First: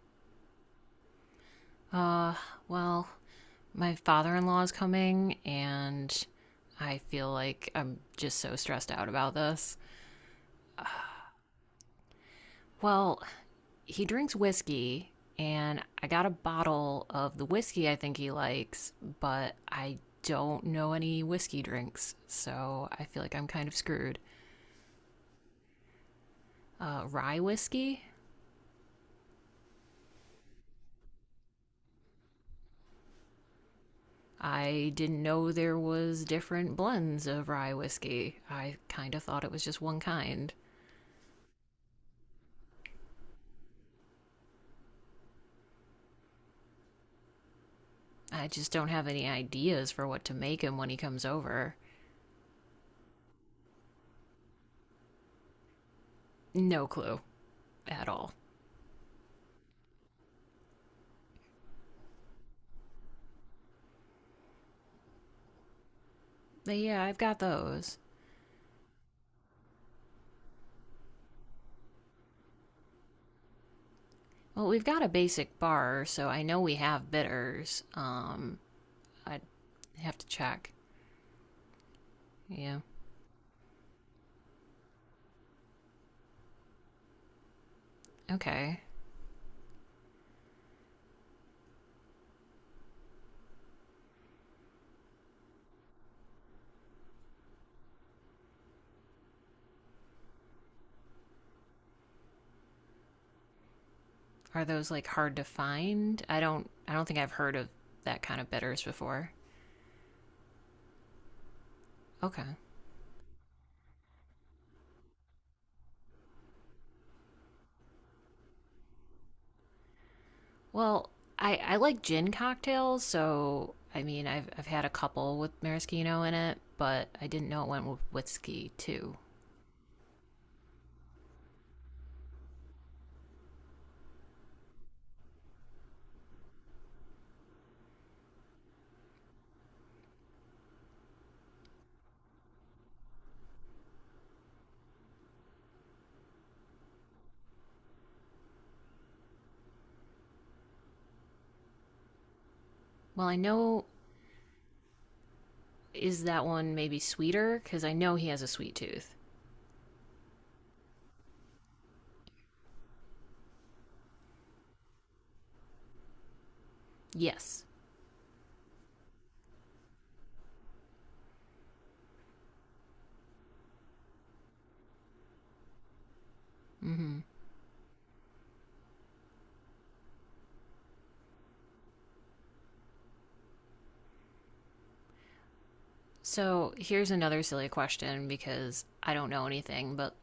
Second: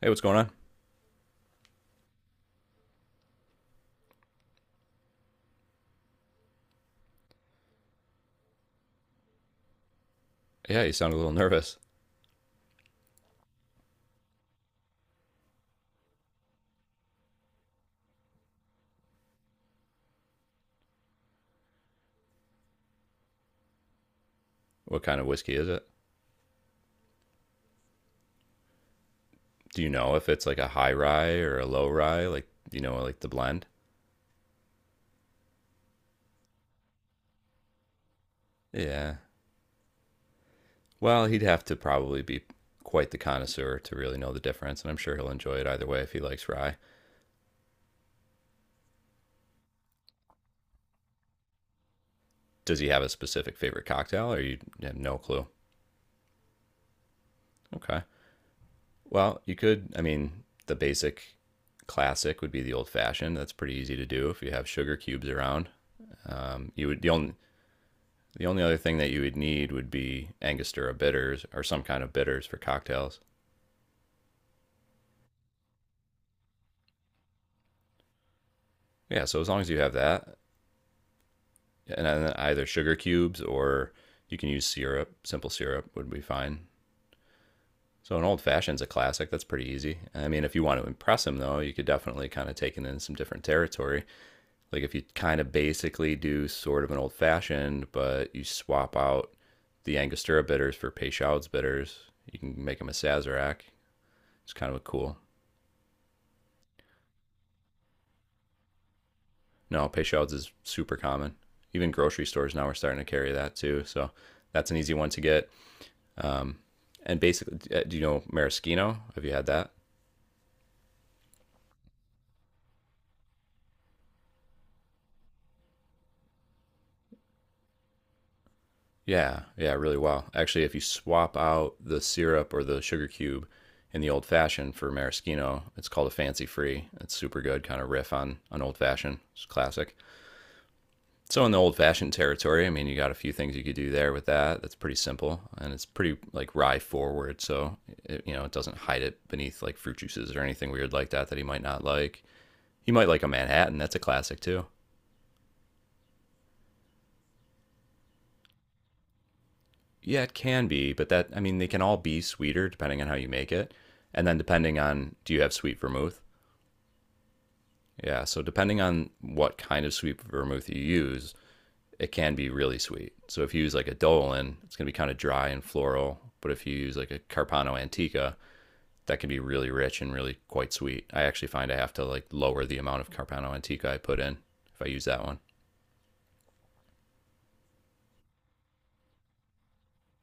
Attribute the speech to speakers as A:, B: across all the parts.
A: Hey, what's going on?
B: Uh, well, my father in law is coming, and I feel like I'm just so stressed out about this.
A: Yeah, you sound a little nervous.
B: Well, he drinks whiskey, and I got a bottle of the whiskey I think he likes, but I don't know any whiskey drinks, so I feel like I'm kind of screwed.
A: What kind of whiskey is it?
B: Rye whiskey?
A: Do you know if it's like a high rye or a low rye? Like, you know, like the blend?
B: I didn't know there was different blends of rye whiskey. I kind
A: Yeah.
B: of thought it was just one kind.
A: Well, he'd have to probably be quite the connoisseur to really know the difference, and I'm sure he'll enjoy it either way if he likes rye.
B: I just don't have any ideas for what to make him when he comes over.
A: Does he have a specific favorite cocktail, or you have no clue?
B: No clue
A: Okay.
B: at all.
A: Well, you could, I mean, the basic classic would be the old fashioned. That's pretty easy to do if you have sugar cubes around.
B: But
A: You would
B: yeah,
A: the
B: I've
A: only
B: got those.
A: The only other thing that you would need would be Angostura bitters or some kind of bitters for cocktails.
B: Well, we've got a basic bar, so I know we have bitters.
A: Yeah, so
B: I
A: as long as you have
B: have to
A: that,
B: check.
A: and then either
B: Yeah.
A: sugar cubes or you can use syrup, simple syrup would be fine. So an old fashioned's
B: Okay.
A: a classic. That's pretty easy. I mean, if you want to impress him though, you could definitely kind of take it in some different territory. Like if you kind of basically do sort of an old fashioned, but you swap out the Angostura bitters for Peychaud's bitters, you can make them a Sazerac. It's
B: Are
A: kind of a
B: those like
A: cool.
B: hard to find? I don't think I've heard of that kind of bitters before.
A: No, pay shouts is super common. Even grocery
B: Okay.
A: stores now are starting to carry that too. So that's an easy one to get. Um, and basically, do you know maraschino? Have you had that?
B: Well, I like gin cocktails, so I mean, I've had a couple with maraschino in it, but I didn't know it went with whiskey too.
A: Yeah, yeah, really well. Actually, if you swap out the syrup or the sugar cube in the old fashioned for maraschino, it's called a fancy free. It's super good, kind of riff on old fashioned. It's classic. So in the old fashioned territory, I mean, you got a few things you could do there with that. That's pretty simple, and it's pretty like rye forward. So it, you know, it doesn't hide it beneath like fruit juices or anything weird like that that he might not like. He might like
B: Well,
A: a
B: I
A: Manhattan.
B: know,
A: That's a classic too.
B: is that one maybe sweeter because I know he has a sweet tooth.
A: Yeah, it can be, but that I mean, they can all be sweeter depending on how you make it, and then depending on do you have sweet vermouth.
B: Yes.
A: Yeah, so depending on what kind of sweet vermouth you use, it can be really sweet. So if you use like a Dolan, it's going to be kind of dry and floral. But if you use like a
B: Mm-hmm.
A: Carpano Antica, that can be really rich and really quite sweet. I actually find I have to like lower the amount of Carpano Antica I put in if I use that one.
B: So here's another silly question because I don't know anything, but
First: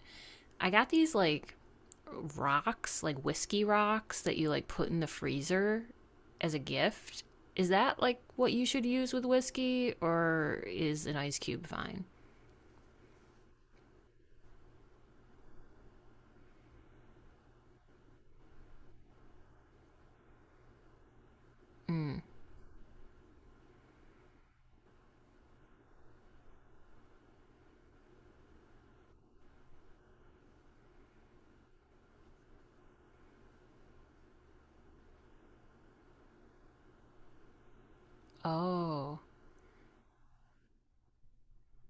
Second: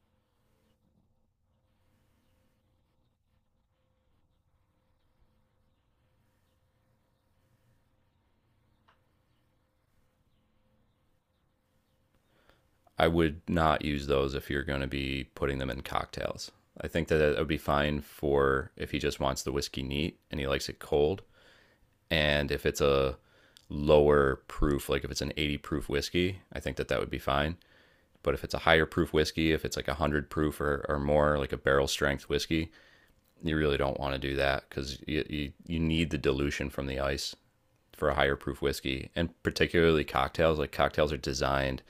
B: I got these like rocks, like whiskey rocks that you like put in the freezer as a gift. Is that like what you should use with whiskey, or is an ice cube fine?
A: I would not use those if you're going to be putting them in cocktails. I think that it would be fine for if he just wants the whiskey neat and he likes it cold.
B: Mm.
A: And if it's a lower proof, like if it's an 80 proof whiskey, I think that that would be fine. But if it's a higher proof whiskey, if it's like 100 proof or more, like a barrel strength whiskey, you really don't want to do that because you need the dilution from the ice for a higher proof whiskey.
B: Oh,
A: And particularly cocktails, like cocktails are designed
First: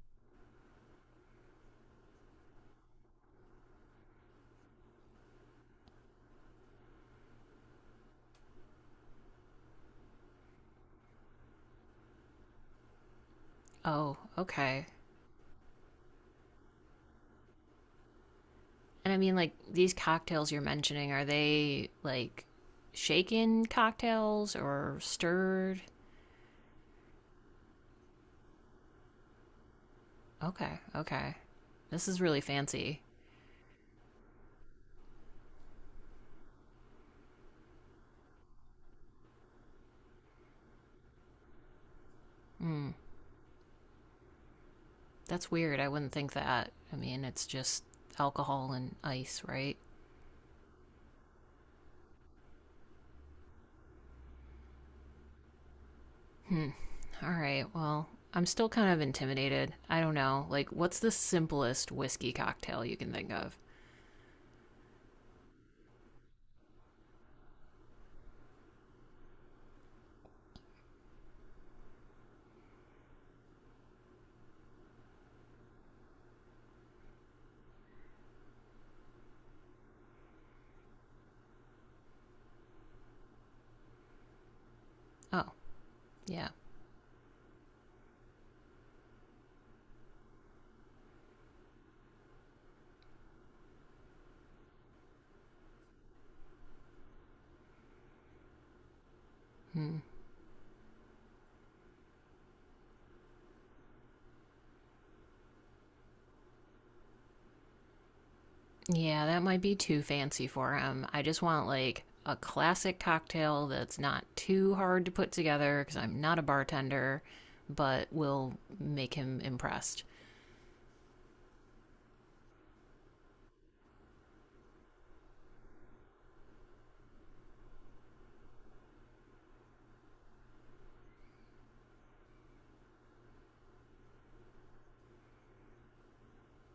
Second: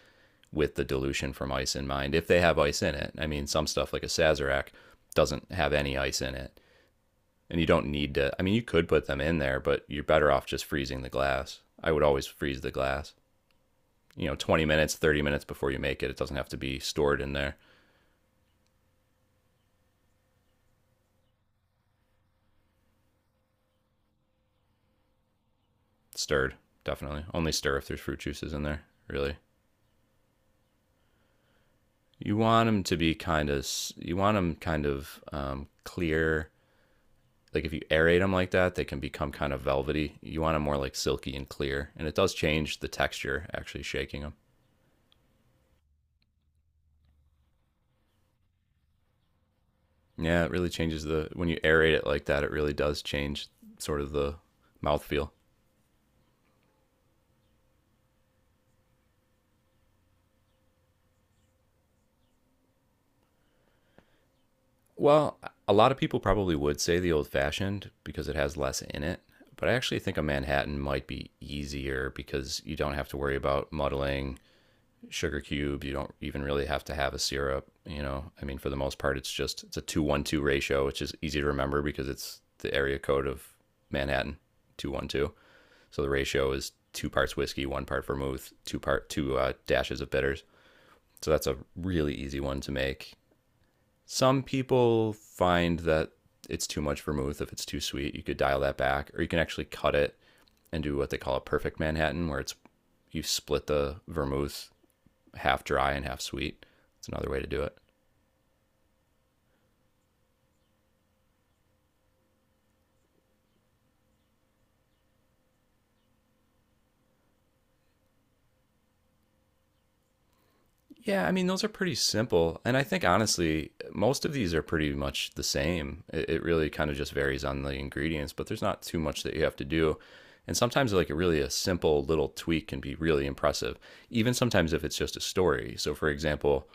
A: with the dilution from ice in mind if they have ice in it. I mean, some stuff like a Sazerac doesn't have any ice in it. And you don't need to, I mean, you could put them in there, but you're better off just freezing the glass. I would always freeze the glass.
B: oh,
A: You know, 20
B: okay.
A: minutes, 30 minutes before you make it. It doesn't have to be stored in there.
B: And I mean, like these cocktails you're mentioning, are they like shaken cocktails or stirred?
A: Stirred, definitely only stir if there's fruit juices in there really.
B: Okay, okay. This is
A: You
B: really
A: want them to
B: fancy.
A: be kind of, you want them kind of clear. Like if you aerate them like that, they can become kind of velvety. You want them more like silky and clear, and it does change the
B: Mm,
A: texture, actually shaking them.
B: that's weird. I wouldn't think that. I mean, it's just alcohol and ice, right?
A: Yeah, it really changes the, when you aerate it like that, it really does change sort of the mouthfeel.
B: Hmm. All right. Well, I'm still kind of intimidated. I don't know. Like, what's the simplest whiskey cocktail you can think of?
A: Well, a lot of people probably would say the old fashioned because it has less in it, but I actually think a Manhattan might be easier because you don't have to worry about muddling sugar cubes. You don't even really have to have a syrup. You know, I mean, for the most part, it's a 2-1-2 ratio, which is easy to remember because it's the area code of Manhattan, 2-1-2.
B: Oh,
A: So the
B: yeah.
A: ratio is two parts whiskey, one part vermouth, two dashes of bitters. So that's a really easy one to make. Some people find that it's too much vermouth if it's too sweet. You could dial that back, or you can actually cut
B: Hmm.
A: it and do what they call a perfect Manhattan, where it's you split the vermouth half dry and half sweet. It's another way to do it.
B: Yeah, that might be too fancy for him. I just want like a classic cocktail that's not too hard to put together because I'm not a bartender, but will make him impressed.
A: Yeah, I mean those are pretty simple, and I think honestly most of these are pretty much the same. It really kind of just varies on the ingredients, but there's not too much that you have to do. And sometimes like a really a simple little tweak can be really impressive, even sometimes if it's just a story. So for example,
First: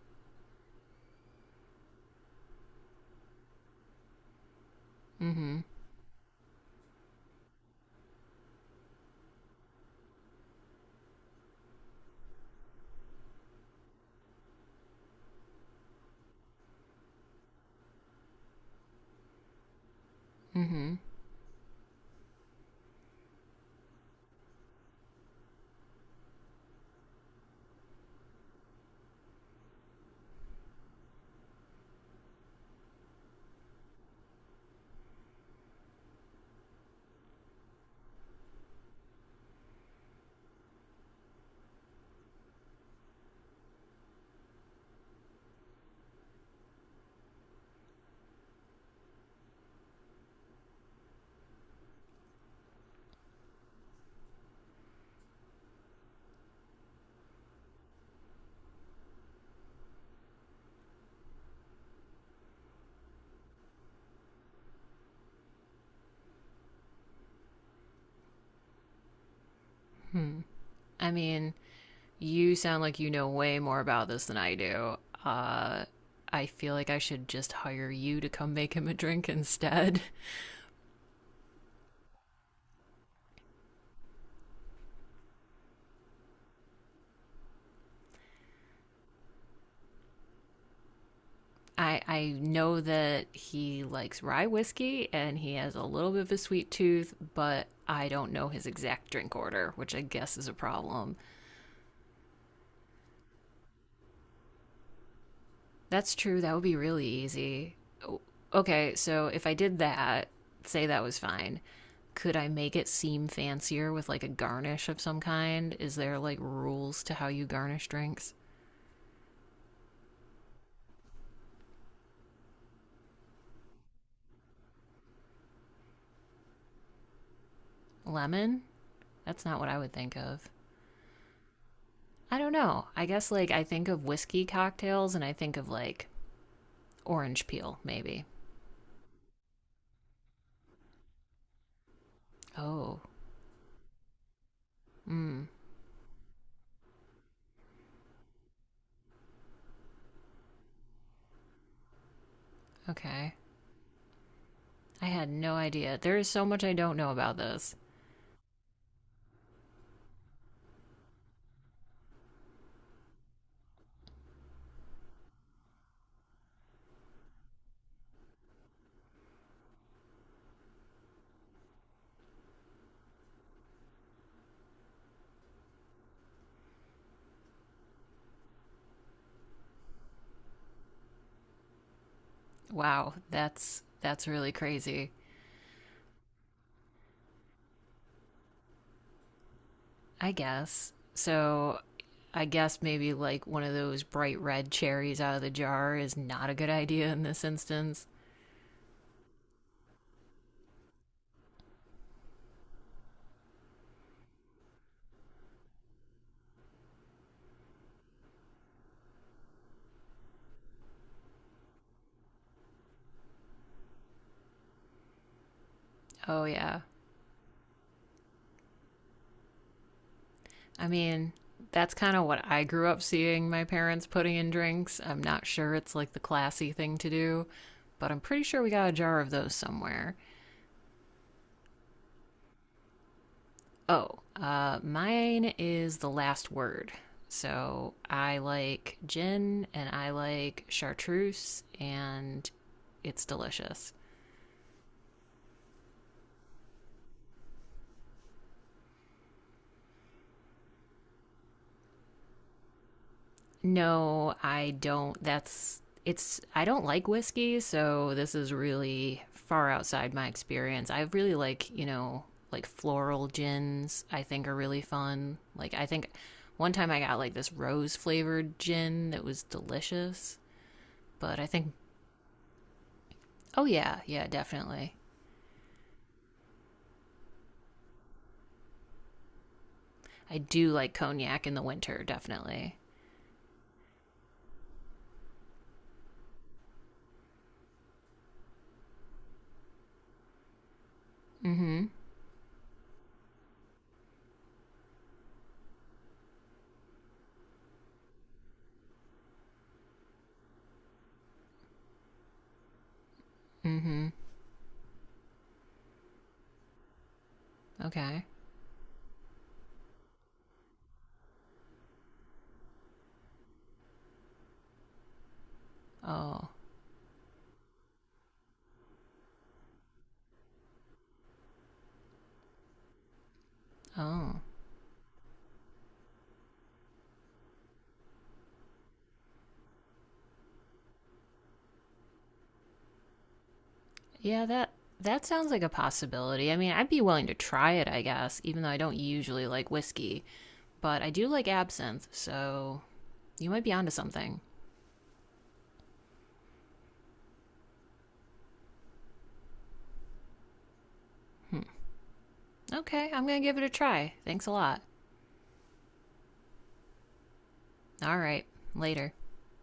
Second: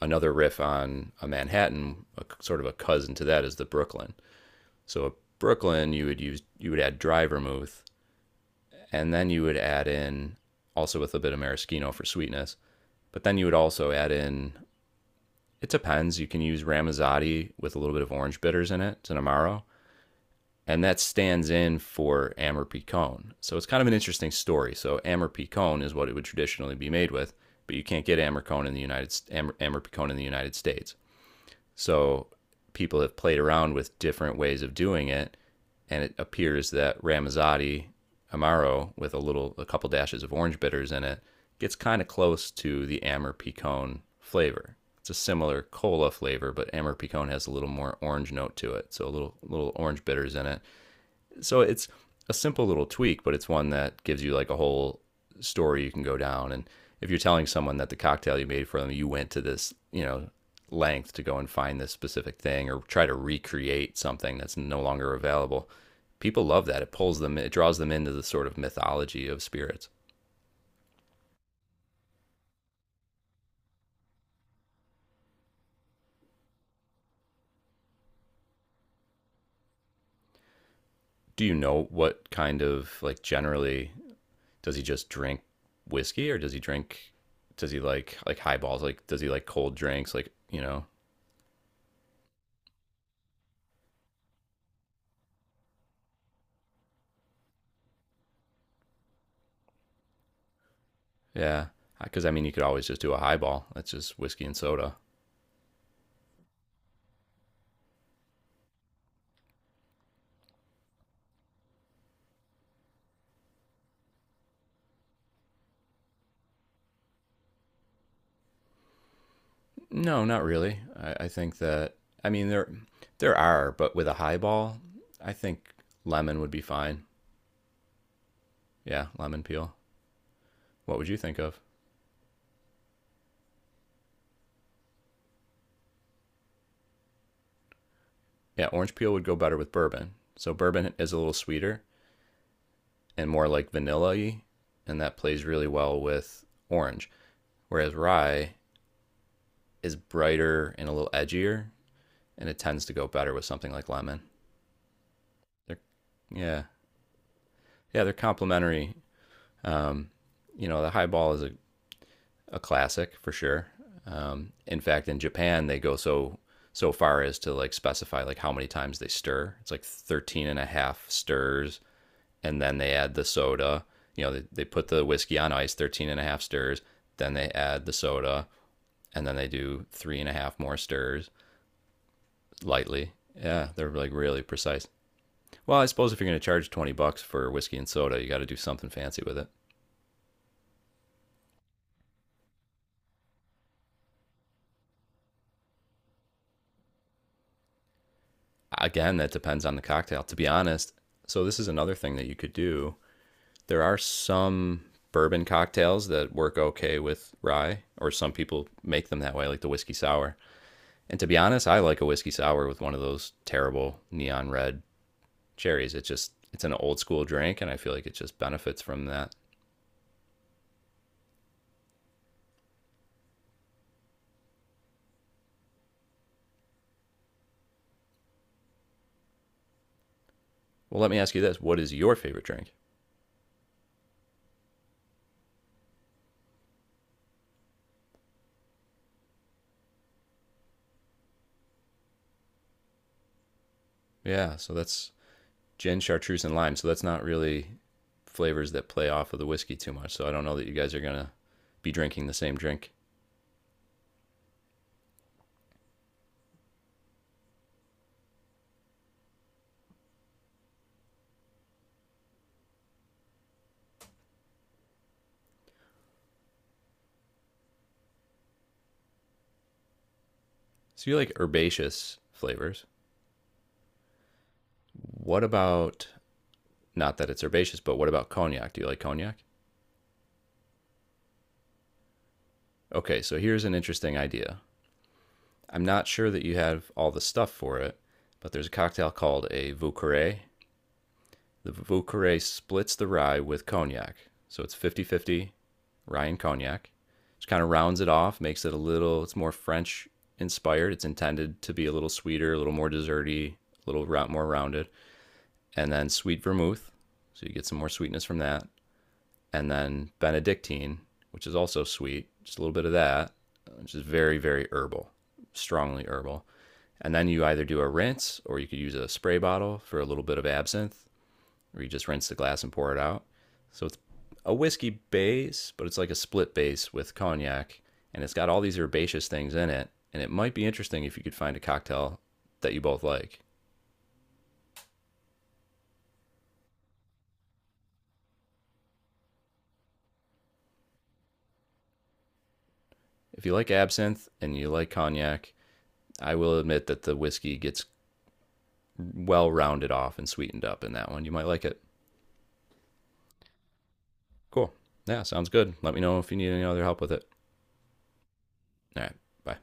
A: another riff on a Manhattan, a, sort of a cousin to that is the Brooklyn. So a
B: Mm-hmm.
A: Brooklyn, you would add dry vermouth, and then you would add in also with a bit of maraschino for sweetness, but then you would also add in. It depends. You can use Ramazzotti with a little bit of orange bitters in it. It's an amaro, and
B: Mm-hmm.
A: that stands in for Amber. So it's kind of an interesting story. So Amber is what it would traditionally be made with, but you can't get Amber in the United Amber, Amber in the United States. So people have played around with different ways of doing it, and it appears that Ramazzotti Amaro with a couple dashes of orange bitters in it gets kind of close to the Amber Picon flavor. It's a similar cola flavor, but Amber Picon has a little more orange note to it, so a little orange bitters in it, so it's a simple little tweak, but it's one that gives you like a whole story you can go down. And if you're telling someone that the cocktail you made for them, you went to this, you know, length to go and find this specific thing or try to recreate something that's no longer available, people love that. It pulls them, it draws them into the sort of mythology of spirits.
B: Hmm. I mean, you sound like you know way more about this than I do. Uh, I feel like I should just hire you to come make him a drink instead.
A: Do you know what kind of, like, generally does he just drink whiskey, or does he drink, does he like highballs, like does he like cold drinks, like you know.
B: I know that he likes rye whiskey and he has a little bit of a sweet tooth, but I don't know his exact drink order, which I guess is a problem.
A: Yeah, because I mean, you could always just do a highball. That's just whiskey and soda.
B: That's true. That would be really easy. Okay, so if I did that, say that was fine. Could I make it seem fancier with like a garnish of some kind? Is there like rules to how you garnish drinks?
A: No, not really. I think that, I mean there are, but with a highball, I think lemon would be fine.
B: Lemon?
A: Yeah, lemon
B: That's not what
A: peel.
B: I would think of.
A: What would you think of?
B: I don't know. I guess like I think of whiskey cocktails and I think of like orange peel, maybe.
A: Yeah, orange peel would go better with bourbon. So bourbon is a little sweeter
B: Oh,
A: and more like vanilla-y, and that plays
B: mm,
A: really well with orange. Whereas rye is brighter and a little edgier, and it tends to go better
B: okay.
A: with something like lemon.
B: I had no
A: They're,
B: idea. There is so
A: yeah,
B: much I don't know about this.
A: yeah, they're complementary, you know. The high ball is a classic for sure. In fact, in Japan, they go so far as to like specify like how many times they stir. It's like 13 and a half stirs, and then they add the soda. You know, they put the whiskey on ice, 13 and a half stirs, then they add the soda, and then they do 3.5 more stirs lightly.
B: Wow,
A: Yeah,
B: that's
A: they're like
B: that's
A: really
B: really
A: precise.
B: crazy.
A: Well, I suppose if you're going to charge $20 for whiskey and soda, you got to do something fancy with it.
B: I guess. So I guess maybe like one of those bright red cherries out of the jar is not a good idea in this instance.
A: Again, that depends on the cocktail, to be honest. So, this is another thing that you could do. There are some bourbon cocktails that work okay with rye, or some people make them that way, like the whiskey sour. And to be honest, I like a whiskey sour with one of those terrible neon red cherries. It's just,
B: Oh
A: it's an
B: yeah.
A: old school drink, and I feel like it just benefits from that.
B: I mean, that's kind of what I grew up seeing my parents putting in drinks. I'm not sure it's like the classy thing to do, but I'm pretty sure we got a jar of those somewhere.
A: Well, let me ask you this, what is your favorite drink?
B: Oh, mine is the last word. So I like gin and I like chartreuse and it's delicious.
A: Yeah, so that's gin, chartreuse, and lime. So that's not really flavors that play off of the whiskey too much. So I don't know that you guys are gonna be drinking the same drink.
B: No, I don't. That's it's I don't like whiskey, so this is really far outside my experience. I really like, you know, like floral gins, I think are really fun. Like I think one time I got like this rose flavored gin that was delicious,
A: So you like
B: but I think
A: herbaceous flavors.
B: oh yeah, yeah, definitely.
A: What about, not that it's herbaceous, but what about cognac? Do you like cognac?
B: I do like cognac in the winter, definitely.
A: Okay, so here's an interesting idea. I'm not sure that you have all the stuff for it, but there's a cocktail called a Vucare. The
B: Mm-hmm.
A: Vauqueray splits the rye with cognac. So it's 50 50 rye and cognac. Just kind of rounds it off, makes it a little, it's more French inspired. It's intended to be a little sweeter, a little more desserty, a little
B: Mm-hmm.
A: round, more rounded. And then sweet vermouth. So you get some more sweetness
B: Okay.
A: from that. And then Benedictine, which is also sweet, just a little bit of that, which is very, very herbal, strongly herbal.
B: Oh.
A: And then you either do a rinse or you could use a spray bottle for a little bit of absinthe, where you just rinse the glass and pour it out. So it's
B: Oh.
A: a whiskey base, but it's like a split base with cognac, and it's got all these herbaceous things in it. And it might be interesting if you could find a cocktail that you both like.
B: Yeah, that sounds like a possibility. I mean, I'd be willing to try it, I guess, even though I don't usually like whiskey. But I do like absinthe, so
A: If
B: you
A: you
B: might
A: like
B: be onto
A: absinthe
B: something.
A: and you like cognac, I will admit that the whiskey gets well rounded off and sweetened up in that one. You might
B: Hmm.
A: like it.
B: Okay, I'm gonna give it a try. Thanks a
A: Cool.
B: lot.
A: Yeah, sounds good. Let me know if you need any other help with it.
B: All right.
A: All right.
B: Later.
A: Bye.